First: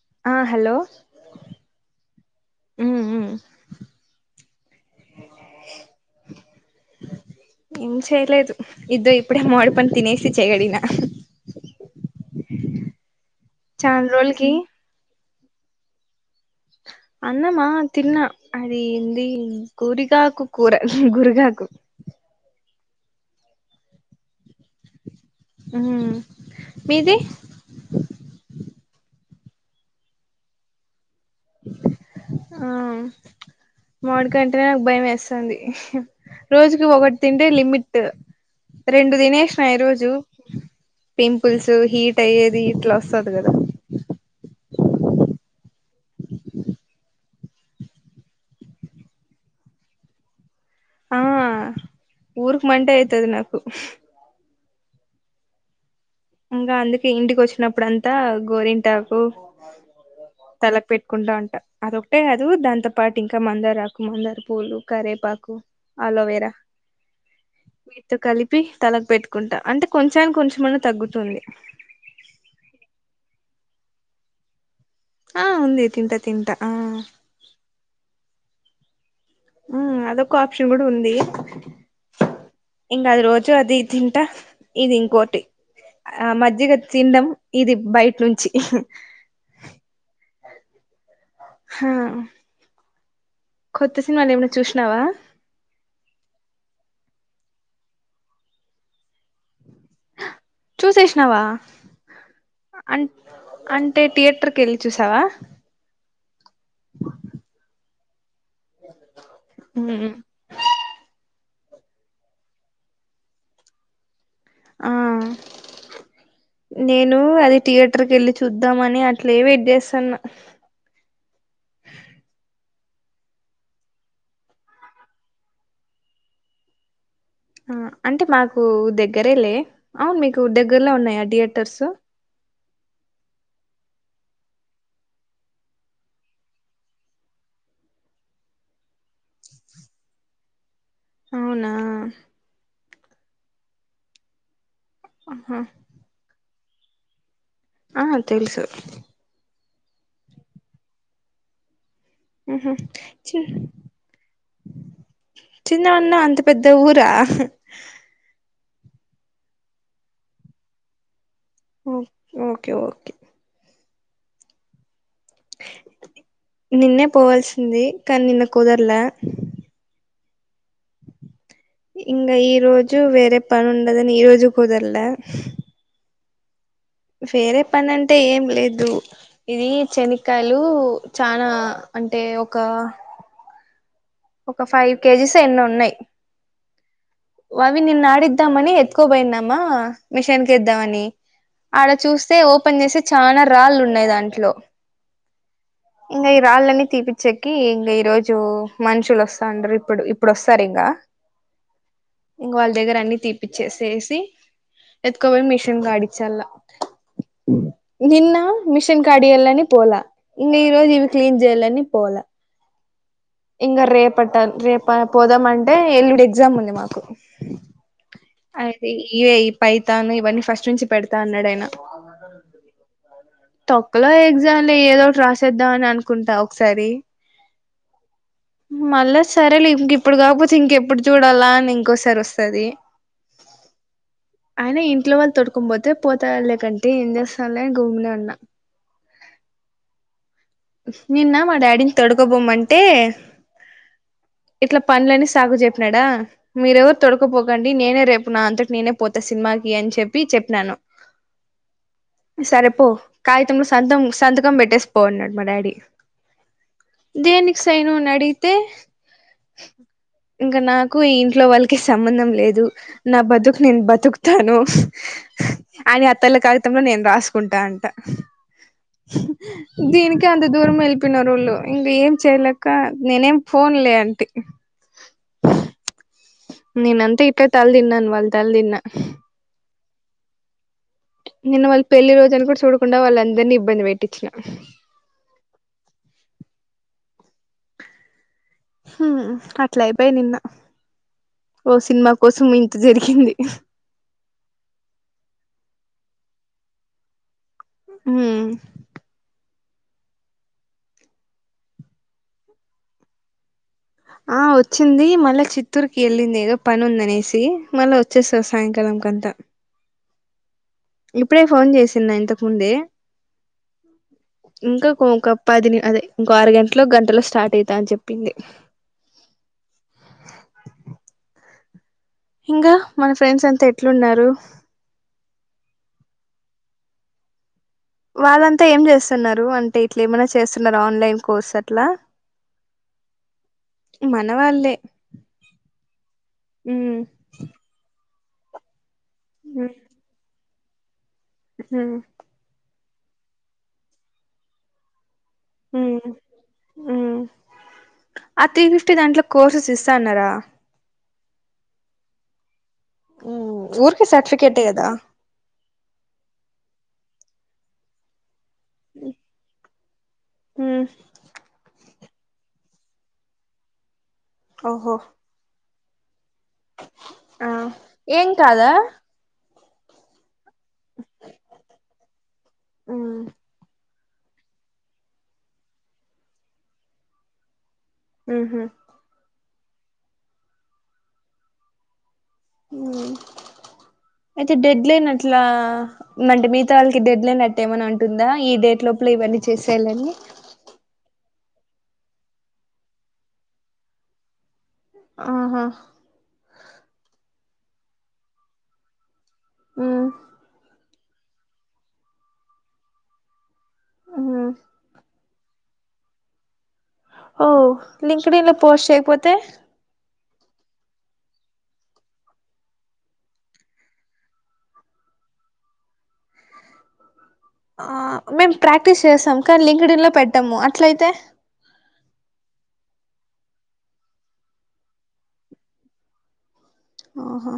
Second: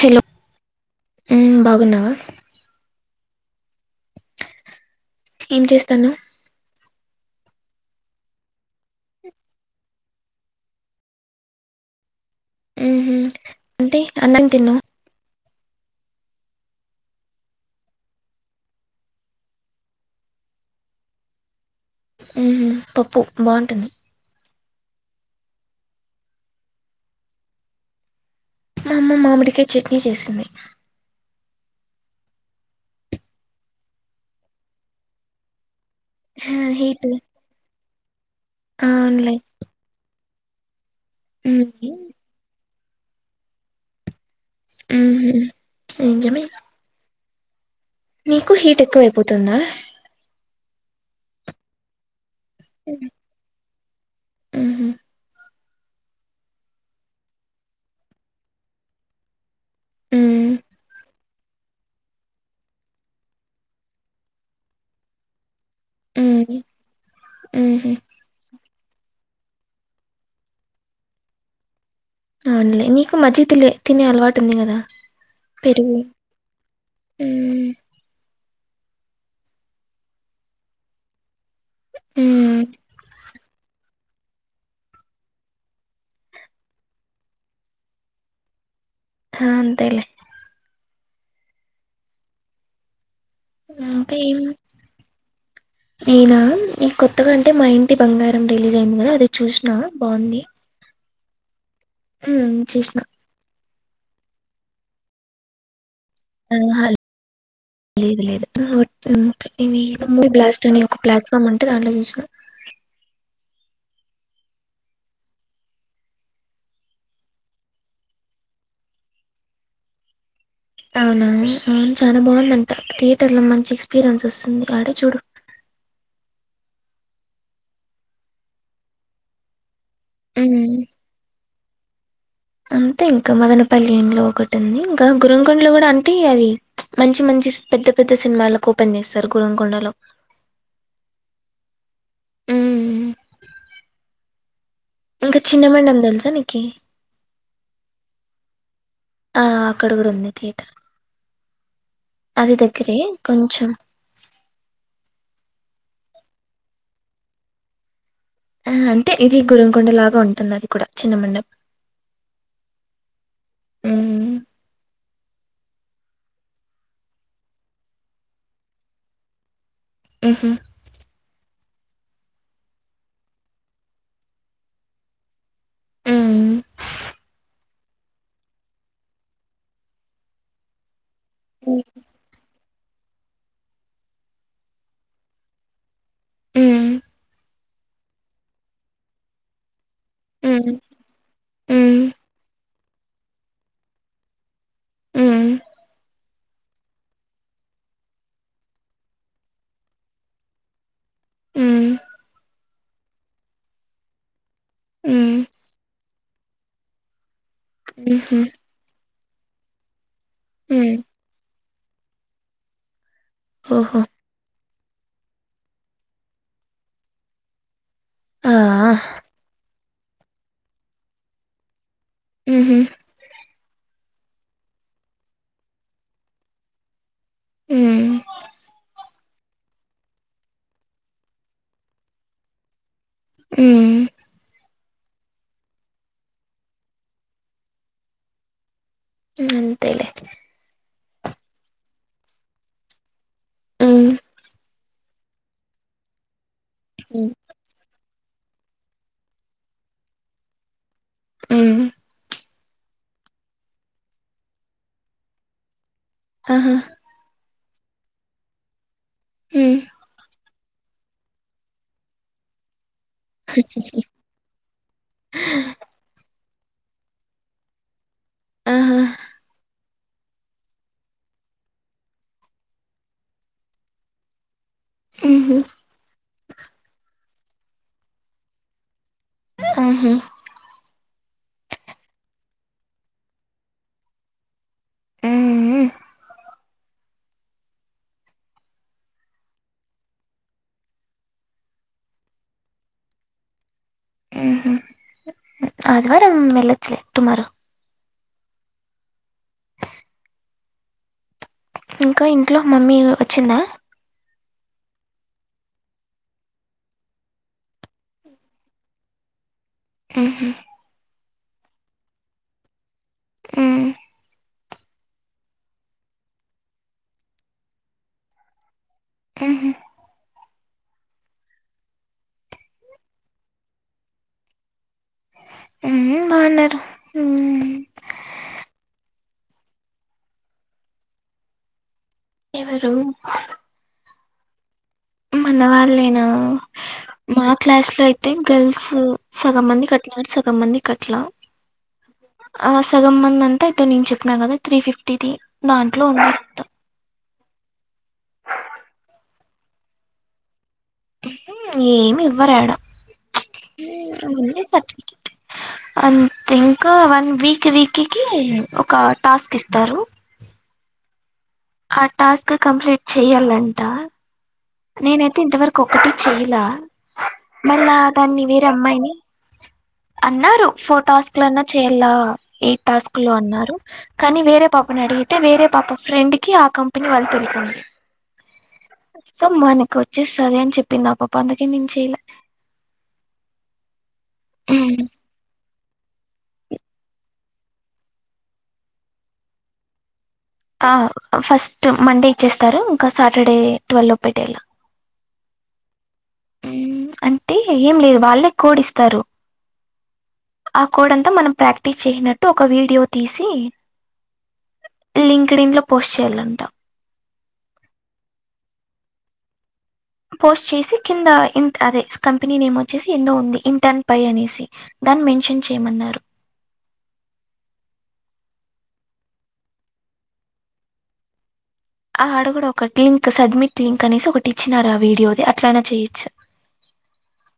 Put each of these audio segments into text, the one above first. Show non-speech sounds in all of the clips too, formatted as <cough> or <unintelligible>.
Hello ఆ hello మ్మ్ బాగున్నావా మ్ మ్ ఏం చేస్తానవ్ ఏం చేయలేదు ఇద్దో ఇప్పుడే మమిడి పండు తినేసి చెయ్యి కడిగిన ఉ మ్ హు అంటే అన్నం తిన్న అన్నమా తిన్న అది ఎంది గురిగాకు కూర గురిగాకు మ్ హు పప్పు బాగుంటుంది మ్ మీది మా అమ్మ మామిడికయ చట్నీ చేసింది ఆ మామీడికాయ అంటేనే నాకు భయం వేస్థంది హా రోజుకి హీట్ ఒకటి తింటే లిమిట్ రెండు అవునులే తినేసిన ఈ రోజు పింపుల్స్ మ్మ్ హీట్ అయ్యేది ఇట్లా వస్తది కదా మ్ హు నిజమే నీకు హీట్ ఎక్కువైపోతుందా ఆ ఊర్కి మంటే అయితది నాకు మ్ హు ఇంగ అందుకే ఇంటికోచ్చినప్పుడంతా గోరింటాకు మ్మ్ తలకు పెట్టుకుంటా ఉం అదొకటే కాదు దాంతో పాటు ఇంకా మందారాకు మందార పూలు కరేపాకు అలోవేరా మ్మ్ మ్మ్హ్ మీతో కలిపి తలక్ పెట్టుకుంటా అంటే కొంచని కొంచమన్న తగ్గుతుంది అవునలే నీకు మజ్క్ తిల్ల తినే అలవాటు ఉంది కదా ఆ ఉంది పెరుగు తింట తింటా ఆ మ్మ్ ఉమ్ అదొక ఆప్షన్ కూడా ఉంది మ్మ్ ఇంకా అది రోజు అది తింటా ఇది ఇంకోటి ఆ మజ్జిగ తిన్నాం ఇది బయట నుంచి హ అంతేలే హ ఆ ఇంకా ఏం చూసినావా అయినా ఈకొ త్తగాంటే మా ఇంటి బంగారం రిలీజ్ అయింది కదా అది చూసినా బాగుంది శేషనవ ఉమ్ సుశినా అంటే థియేటర్ కేళ్ళి చూసావా ఉమ్ ఆ లేదు లేదు <unintelligible> ఉమ్ మూవీ బ్లాస్ట్ అనే ఒక ప్లాట్ఫామ్ అంటే దాంట్లో చూసిన ఆ నేను అది థియేటర్ కేళ్ళి చూద్దామని అట్లే వెయిట్ చేస్తాను అవునవును ఉమ్ చాలా బాగుందంట థియేటర్ లో మంచి ఎక్స్పీరియన్స్ వస్తుంది ఆడే చూడు టు ఉమ్ అంటే మాకు దగ్గరే లే అవును మీకు హ్మ్. దగ్గరలో ఉన్నాయి అ థియేటర్సు అంతే ఇంకా మదనపల్లి లో ఒకటి ఉంది ఇంకా గురకొండలో కూడా అంటే అది మంచి మంచి పెద్ద పెద్ద సినిమాలకు ఓపెన్ చేస్తారు గురకొండలో అవునా ఉమ్ ఇంకా ఆహా చిన్న మేడం తెలుసా నీకు ఆ తెలుసు ఆ అక్కడ ఉంది థియేటర్ అది ఉహు దగ్గరే చి కొంచెం చిన్ననా అంత పెద్ద ఊరా ఆ అంతే ఇది గురంకొండలాగా ఉంటుంది అది కూడా చిన్న మండ ఉమ్ ఓకే ఓకే ఉమ్ నిన్నే పోవాల్సింది కానీ నిన్న కుదరలా ఉహు ఇంగ ఈ రోజు వేరే పను ఉండదని ఈ రోజు కుదర్లే హ్మ్. వేరే పని అంటే ఏం లేదు ఇది చనికాయలు చనా అంటే ఒక ఒక ఫైవ్ కేజీస్ ఎన్నో ఉన్నాయి ఉమ్ అవి నిన్నాడిద్దామనీ ఎత్కోబైనమ్మా మిషన్కిద్దామని ఆడ చూస్తే ఓపెన్ చేసి చాలా రాళ్ళు ఉన్నాయి దాంట్లో ఇంగా ఈ రాళ్ళన్నీ తీపిచ్చెకి ఇంగ ఈ రోజు మనుషులు వస్తాండ ఇప్పుడు ఇప్పుడు వస్తారు ఇంకా ఉమ్ ఇం వాళ్ళ దగ్గర అన్ని తీపిచ్చేసేసి ఎతుకోబని మిషన్ ఆడిచ్చలా నిన్న మిషన్ కడి ఎలని పోల ఇన్న ఈ రోజు ఇవి క్లీన్ చేయలని పోల ఇంక ఓహో రేపట్టన్ రే పోదామంటే ఎల్డి ఎగ్జామ్ ఉంది మాకు ఆ అది పైతాను ఇవన్నీ ఫస్ట్ నుంచి పెడతా అన్నాడుయన మ్హూ, తొక్కలో ఎగ్జామ్ లో ఏదోటి రాసేద్దాం అని అనుకుంటా ఒకసారి మ్, మళ్ళా సరే లే ఇంక ఇప్పుడు కాకపోతే ఇంకెప్పుడు చూడాలా అని ఇంకోసారి వస్తుది మ్, అయినా ఇంట్లో వాళ్ళు తొడుకు పోతే పోతాళ్లేకంటే ఏం చేస్తాలేని భూమినే ఉన్నా అంతేలే నిన్న మా డాడీని తడుకోబోమంటే మ్, ఇట్లా పనులని సాగు చెప్పినడా మీర ఎవరు తొడకపోకండి నేనే రేపు నా అంతటి నేనే పోతా సినిమాకి అని చెప్పి చెప్పినాను ఉ ఇసరేపో కాగితంలోంలో సంతం సంతకం పెట్టేసి పోన్నాడు మా డాడీ ఆహా దనికినికి సైను అడిగితే ఉ ఇంకా నాకు ఇంట్లో వాళ్ళకి సంబంధం లేదు నా బదుకు నేను బతుకు తాను అ అతలో కా మొ లో నేను రాసుకుంటా అంట ఆహా దీనికినికి అంత దూరం వెళ్ళపోినారు వాళ్ళు ఇంక ఏం చెయలేక నేనేం ఫన్లే అంటీ ఆహా నేనంతా ఇప్పుడే తల తిన్నాను వాళ్ళు తల తిన్నా అహ నేను వాళ్ళు పెళ్లిి రోజుని కూడా చూడకుండా వాళ్ళ అందరినీ ఇబ్బంది పెట్టించిన అ ఉఅట్ల అయిపోయి నిన్న ఓ సినిమా కోసం ఇంత జరిగింది అది వారం మెలచ్చలే టుమారో హ ఇంకా ఇంట్లో ఒక మమ్మీ వచ్చిందా ఆ వచ్చింది మళ్ళా చిత్తూరుకి వెళ్ళింది ఏదో పని ఉందనేసి మళ్ళా వచ్చేస్తాారు సాయంకాలం ఇం కంత ఆహా ఇప్పుడే ఫోన్ చేసింది ఇంతకుముందే మ్, ఇంకా ఇంకప్ప అది అదే ఇంకో అరు గంటలో గంటలో స్టార్ట్ అవుతా అని చెప్పింది ఉహూ ఇంకా మన ఫ్రెండ్స్ అంతా ఎట్లున్నారు ఉ ఉబాగున్నారు వాళ్ళంతా ఏం చేస్తున్నారు అంటే ఇట్లా ఏమనా చేస్తున్నారు ఆన్లైన్ కోర్స్ అట్లా ఎవరు మన వాళ్ళే మన వాళ్ళ లెన ఉమ్ మా క్లాస్ లో అయితే గర్ల్స్ స సగం మంది కట్ నార్ సగం మంది కట్లా ఉమ్ సగం మంది అంత అయితే నే చెప్పిన కదా త్రీ ఫిఫ్టీ ఆ త్రీ ఫిఫ్టీ దాంట్లో కోర్సెస్ ఇస్తా అన్నారా ఏమి ఏమీ ఇవ్వరా ఆడా ఉమ్ ఊరికే సర్టిఫికేటే ఫ కదా అంతింకా వన్ వీక్ వీక్కిికీ ఒక టాస్క్ ఇస్తారు మ్ ఆ టాస్క్ కంప్లీట్ చెయ్యాల అంట ఓహో నేనైతే ఇంతవరకు ఒక్కటి చేయలా ఆ మళ్ళా ఏం దాన్ని వేరే కాదా అమ్మాయిని అన్నారు ఫోర్ టాస్క్ లోన్నా చేయలా ఎయిట్ ఉమ్ టాస్క్ లో అన్నారు కానీ వేరే పాపని అడిగితే వేరే పాప ఫ్రెండ్ కి ఆ కంపెనీ వాళ్ళు తెలుసింది ఉహు సో మనకు వచ్చే సరే అని చెప్పింది ఆ పా అందుకే నేను చెయ్యల అయితే డెడ్లైన్ అట్లా అంటే మీతో వాళ్ళకి డెడ్ లైన్ ఇవ్వనంటుందా ఈ డేట్ లోపల ఇవన్నీ చేసేయాల అని ఆ ఫస్ట్ మండే ఇచ్చేస్తారు ఇంకా సాటర్డే ట్వెల్వ్ లో పెట్టేలా ఆహా అంటే ఏం లేదు వాళ్ళకు కోడి ఇస్తారు మ్ ఆకోడ్ అంత మనం ప్రాక్టీస్ చేయినట్టు ఒక వీడియో తీసి ఉహు లింక్డ్ ఇన్ లో పోస్ట్ చేయాలం అంటా ఓ లింకడలో పోస్ట్ చేయకపోతే పోస్ట్ చేసి కింద ఇ అదే కంపెనీ నేమ్ వచ్చేసి ఎందో ఉంది ఇంటర్న్ పై అనేసి దాన్ని మెన్షన్ చేయమన్నారు ఆ మేము ప్రాక్టీస్ చేస్తాం కానీ లింకడిన్లో పెట్టాము అట్ల అయితే ఆ అడగుడ ఒక లింక్ సబ్మిట్ లింక్ అనేసి ఒకటి ఇచ్చినారు ఆ వీడియోది అట్ల అయినా చేయొచ్చు ఆహా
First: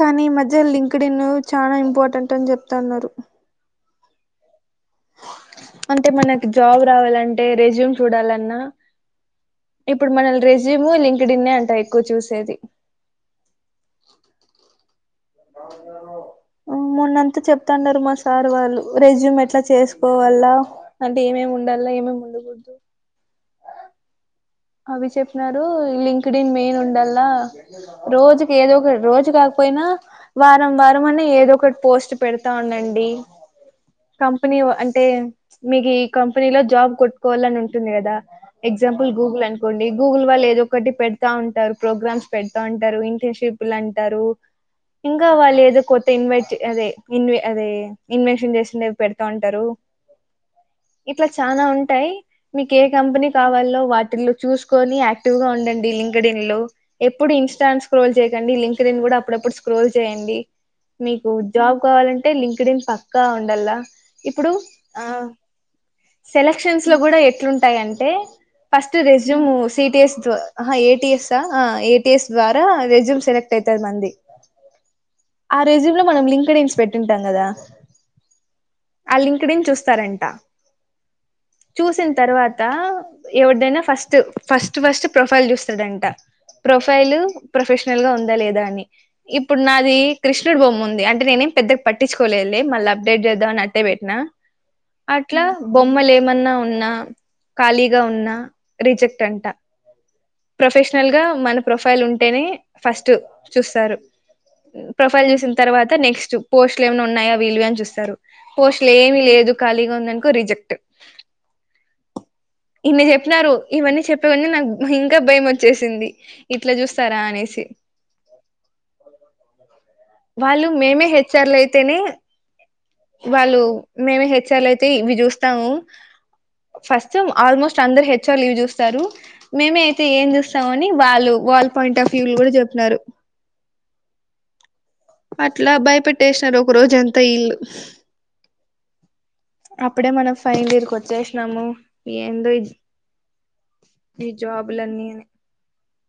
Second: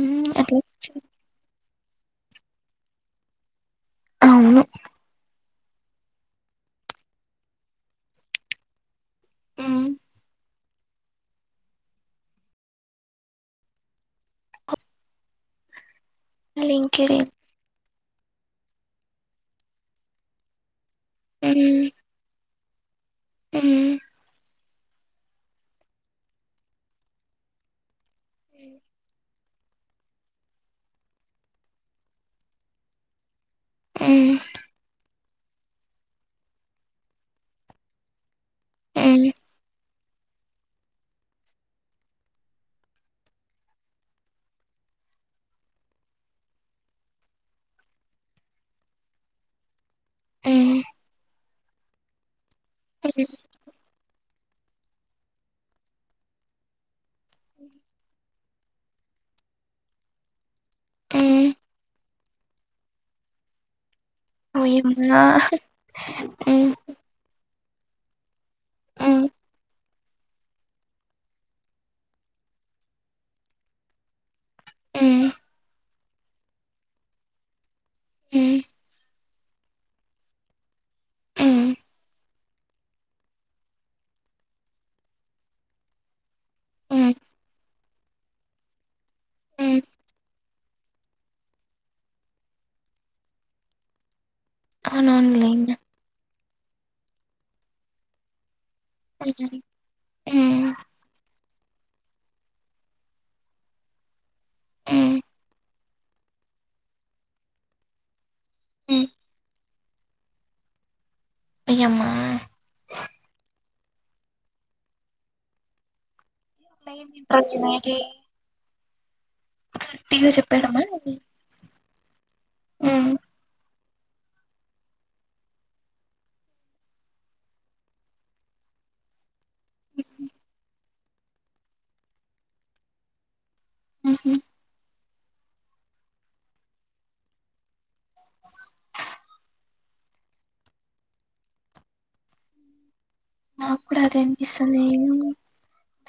కానీ ఈ అట్లా మధ్య లింక్డ్ ఇన్ చాలా ఇంపార్టెంట్ రటన్ చెప్తా అన్నారు అవును అంటే మనకు జాబ్ రావాలంటే రెజ్యూమ్ చూడాల అన్నా మ్మ్ ఇప్పుడు మనల్ రేస్జ్యూ జేమ్మల లింకెడిన్ అంటా ఎక్కువ చూసేది మొన్న లింక్డ్ఇన్ అంతా చెప్తాండరూ మన్ సార్ వాళ్ళు రెజ్యూమ్ ఎట్లా చేసుకోవాల అంటే ఏమేమి ఉండాల ఏమేమి ఉండకూడదు ఉమ్ అవి చెప్పినారు లింక్డ్న్ మెయిన్ ఉండలా రోజుకి ఏదో ఒకటి రోజు కాక పోయినా వారం వారం అనే ఏదో ఒకటి పోస్ట్ పెడతా ఉండ అండి మ్మ్ కంపెనీ వాఅంటే మీకు ఈ కంపెనీ లో జాబ్ కొట్టుకోవాల అని ఉంటుంది కదా ఎగ్జాంపుల్ మ్మ్ గూగుల్ అనుకొండ్ గూగుల్ వాళ్ళు ఏదో ఒకటి పెడతా ఉంటారు ప్రోగ్రామ్స్ పెడతా ఉంటారు ఇంటర్న్షిప్లు అంటారు ఇంకా వాళ్ళు ఏదో కొత్త ఇన్వైట్ అదే ఇన్ అదే ఇన్వెషన్ చేసింది పెడతా ఉంటారు మ్మ్ ఇట్లా చనా ఉంటాయి మీకు ఏ కంపెనీ మ్మ్ కావాలో వ చూసుకొని యాక్టివ్ గా ఉండండి లింకెడిన్ లో ఎప్పుడు ఇన్స్టాంట్ స్క్రోల్ చేయకండి లింక్డ్న్ కూడ అప్పుడప్పుడు స్క్రోల్ చేయండి మీకు మ్మ్ జాబ్ కావాలంటే లింక్డిన్ పక్కా ఉండల ఇప్పుడు ఆ ఓయమ్మా మ్మ్ సెలెక్షన్స్ లో కూడ ఎట్లుం టాయంటే ఫస్ట్ మ్మ్ రెస్యూమ్ టిటిఎస్ ఏటిఎస్ ఏటిఎస్ ద్వారా రెజ్యూమ్ సెలెక్ట్ అయితాది మనది మ్మ్ ఆ రెజ్యూమ్ లో మనం లింక్డిన్స్ పెట్టింటాం కదా హు ఆ లింక్డిన్ చూస్తారంట మ్మ్ చూసిన తర్వాత ఎవరిదైనా ఫస్ట్ ఫస్ట్ ఫస్ట్ ప్రొఫైల్ చూస్తాడంట మ్మ్ ప్రొఫైల్ ప్రొఫెషనల్ గా ఉ లేద అని ఇప్పుడు మ్మ్ నాది క్రి <unintelligible> బొమ్ముంది నేనేం పెద్దగా పట్టించకోలేదలే మళ్ళీ అప్డేట్ చేద్దాం అని అట్టే పెట్న అట్ల అవునవునులేండి బొమ్మలేమన్న ఉన్నా ఖాళీగా ఉన్న రిజెక్ట్ అంట మ్మ్ మ్మ్ ప్రొఫెషనల్ గా మ ప్రొఫైల్ ఉంటేనే ఫస్ట్ చూస్తరు మ్మ్ ప్రొఫైల్ చూసిన తర్వ అ నెక్స్ట్ పోస్ట్లు ఏమన్నా ఉన్నాయా వీళ్ళు వి అని చూస్తారు పోస్ట్లు మ్మ్ ఏమి లేదు ఖాళీగ ఉందనుకో రిజెక్ట్ అయ్యమ్మా ఇన్ని చెప్పినారు ఇవన్నీ చెప్పేవని నాకు ఇంక భయం వచ్చేసింది ఇట్ల చూస్తారా అనేసి గట్టిగా వాళ్ళు చెప్పాడమ్మా మేమే హెచ్చర్లు అయితేనే మ్మ్ వాళ్ళు మేమే హెచ్ఆర్లు అయితే ఇవి చూస్తాము ఫస్ట్ ఆల్మోస్ట్ అందరు హెచ్ఆర్లు ఇవి చూస్తారు మేమే అయితే ఏం చూస్తామని వాళ్ళు వాల్ పాయింట్ ఆఫ్ వ్యూ లో కూడ చెప్పినరు హు హు అట్ల భయపెట్టేసారు ఒక రోజంతా ఇళ్లు అప్పుడే మనం ఫైనల్ ఇయర్ కి వచ్చేసినాము ఏందో నా కూడ అదే ఈ అనిపిస్తుంది జాబులన్నీ అని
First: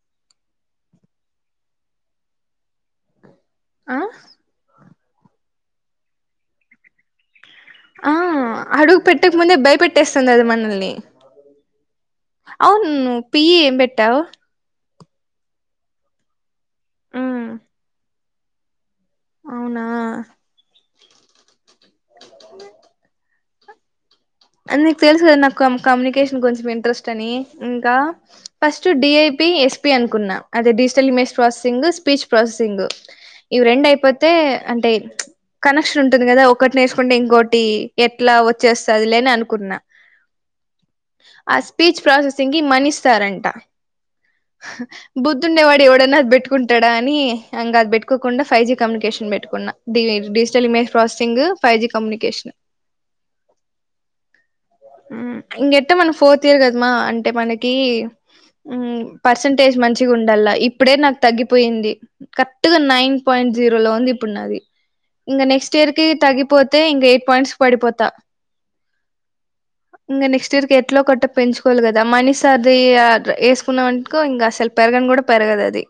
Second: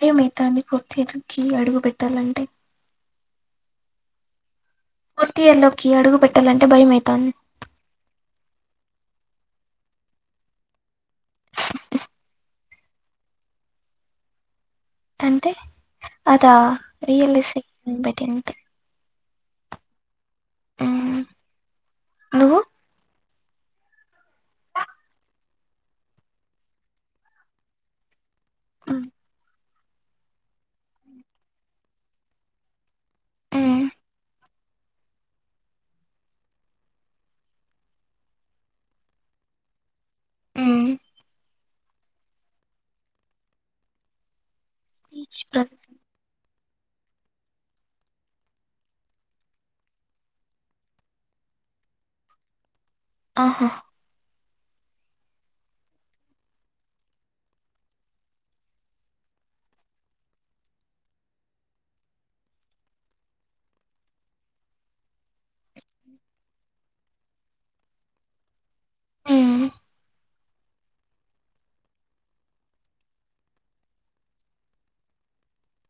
బయం అయితంది కొద్దిగ ఇంగ అడుగు పెట్టాలంటే ఆ ఫోర్త్ ఇయర్ లోకి అడుగు పెట్టాలంటే భయమైతాంది ఆ అడుగు పెట్టకు ముందే భయపెట్టేస్తునారు మనల్ని అవును పి ఏంబెట్టవ్ అంటే అద వి ఎల్ ఎస్ ఐ నేను <unintelligible> పెట్టిన అవునా మ్మ్ నువ్వు <inaudible> నీకు తెలుసు కదా నాకు కమ్యూనికేషన్ కొంచెం ఇంట్రెస్ట్ అని ఇంకా ఫస్ట్ డి ఐ ఎస్పి అనుకున్నా అదే digital image processing speech processing ఇవి రెండు మ్మ్ అయిపోతే అంటే కనెక్షన్ ఉంటుంది కదా ఒకటి నేర్చుకుంటే ఇంకోటి ఎట్లా వచ్చేస్తది లే అనుకున్న మ్మ్ ఆ స్పీచ్ ప్రాసెసింగ్ కి మనిస్తారంట ఈచ్ బుద్దుుండేవాడు ప్రాసెస్ ఎవడన్నఅది <unintelligible> కుంటాడ అని ఇంక అది పెట్టుకోకుండా ఫైవ్ జి కమ్యూనికేషన్ పెట్టుకున్నా digital image processing five G communication ఆహా ఇంగెట్ట మనం ఫోర్త్ ఇయర్ కదమ్మా అంటే మనకి పర్సంటేజ్ మంచిగా ఉండాల ఇప్పుడే నాకు తగ్గిపోయింది కరెక్ట్గా నైన్ పాయింట్ జీరో లో వంది ఇప్పుడు నాది ఇంగ నెక్స్ట్ ఇయర్కి తగిపోతే ఇంగ ఎయిట్ పాయింట్స్ పడిపోతా మ్మ్ ఇంగ నెక్స్ట్ ఇయర్కి ఎట్లా కట్ట పెంచుకోవాలి కదా మనిసార్ది ఆ ఎసుకున్న వనుకో ఇంకా అసలు పెరగన్ పెరదది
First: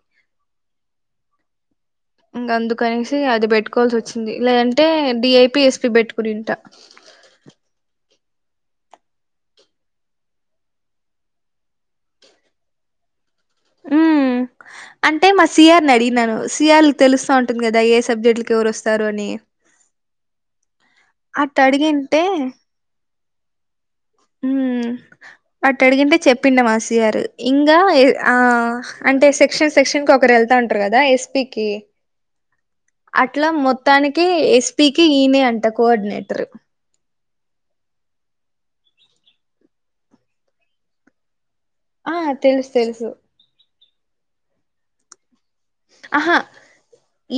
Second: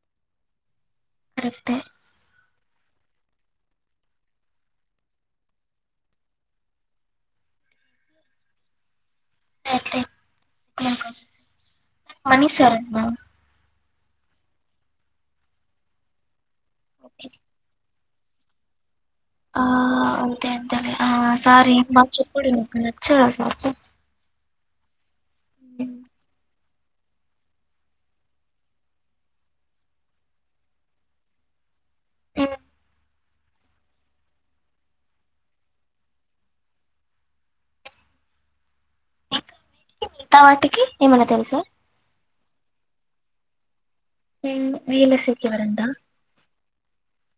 కరెక్టే ఇంగ అందుకనేసి అది పెట్టుకోవాల్సి వచ్చింది లేదంటే డిఐపి ఎస్పి పెట్టుకునింట ఏంటి మనీశర్మా ఉమ్ అంటే మా సిఆర్ని అడిగినను సిఆర్ తెలుస్తా ఉంటుంది కదా ఏ సబ్జెక్ట్ ఆ అంతే ఆ అట్ట సారి మాకు అడిగింటే చెప్పుడు మాకు నచ్చరు ఆ సారు మ్మ్ అట్ట అడిగింటే చెప్పిండు మా సిఆరు ఇంగ ఆ అంటే సెక్షన్ సెక్షన్కి ఒకరు ఎళ్తా ఉంటరు కదా ఎస్పికి మ్మ్. అట్లా మొత్తానికి ఎస్పికి ఈయనే అంట కోఆర్డినేటర్ మిగతా వాటికి ఏమైన్నా తెలుసా ఆ తెలుసు తెలుసు మ్మ్ వీళ్ళ సెక్ ఎవరంట ఆహా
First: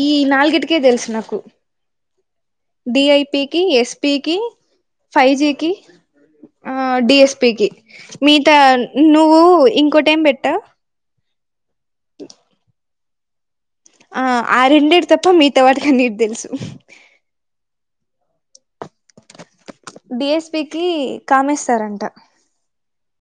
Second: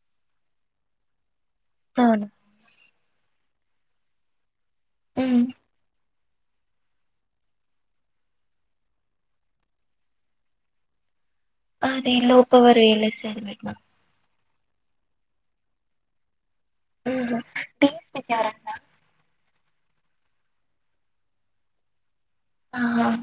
ఈ నాలుగిటికే తెలుసు నాకు అవును డిఐపికి ఎస్పికి మ్మ్ ఫైజికి డిఎస్పికి మిగతా నువ్వు ఇంకోటి పెట్టావ్ అదే లోపవర్ ఎళ్ ఎసై అది బెట్టిన ఆ ఆ రెండిటి తప్ప మీత వాటికన్నీ తెలుసు తీస్ పెట్టరంట డిఎస్పికిి కామేశ్సారంట ఆహా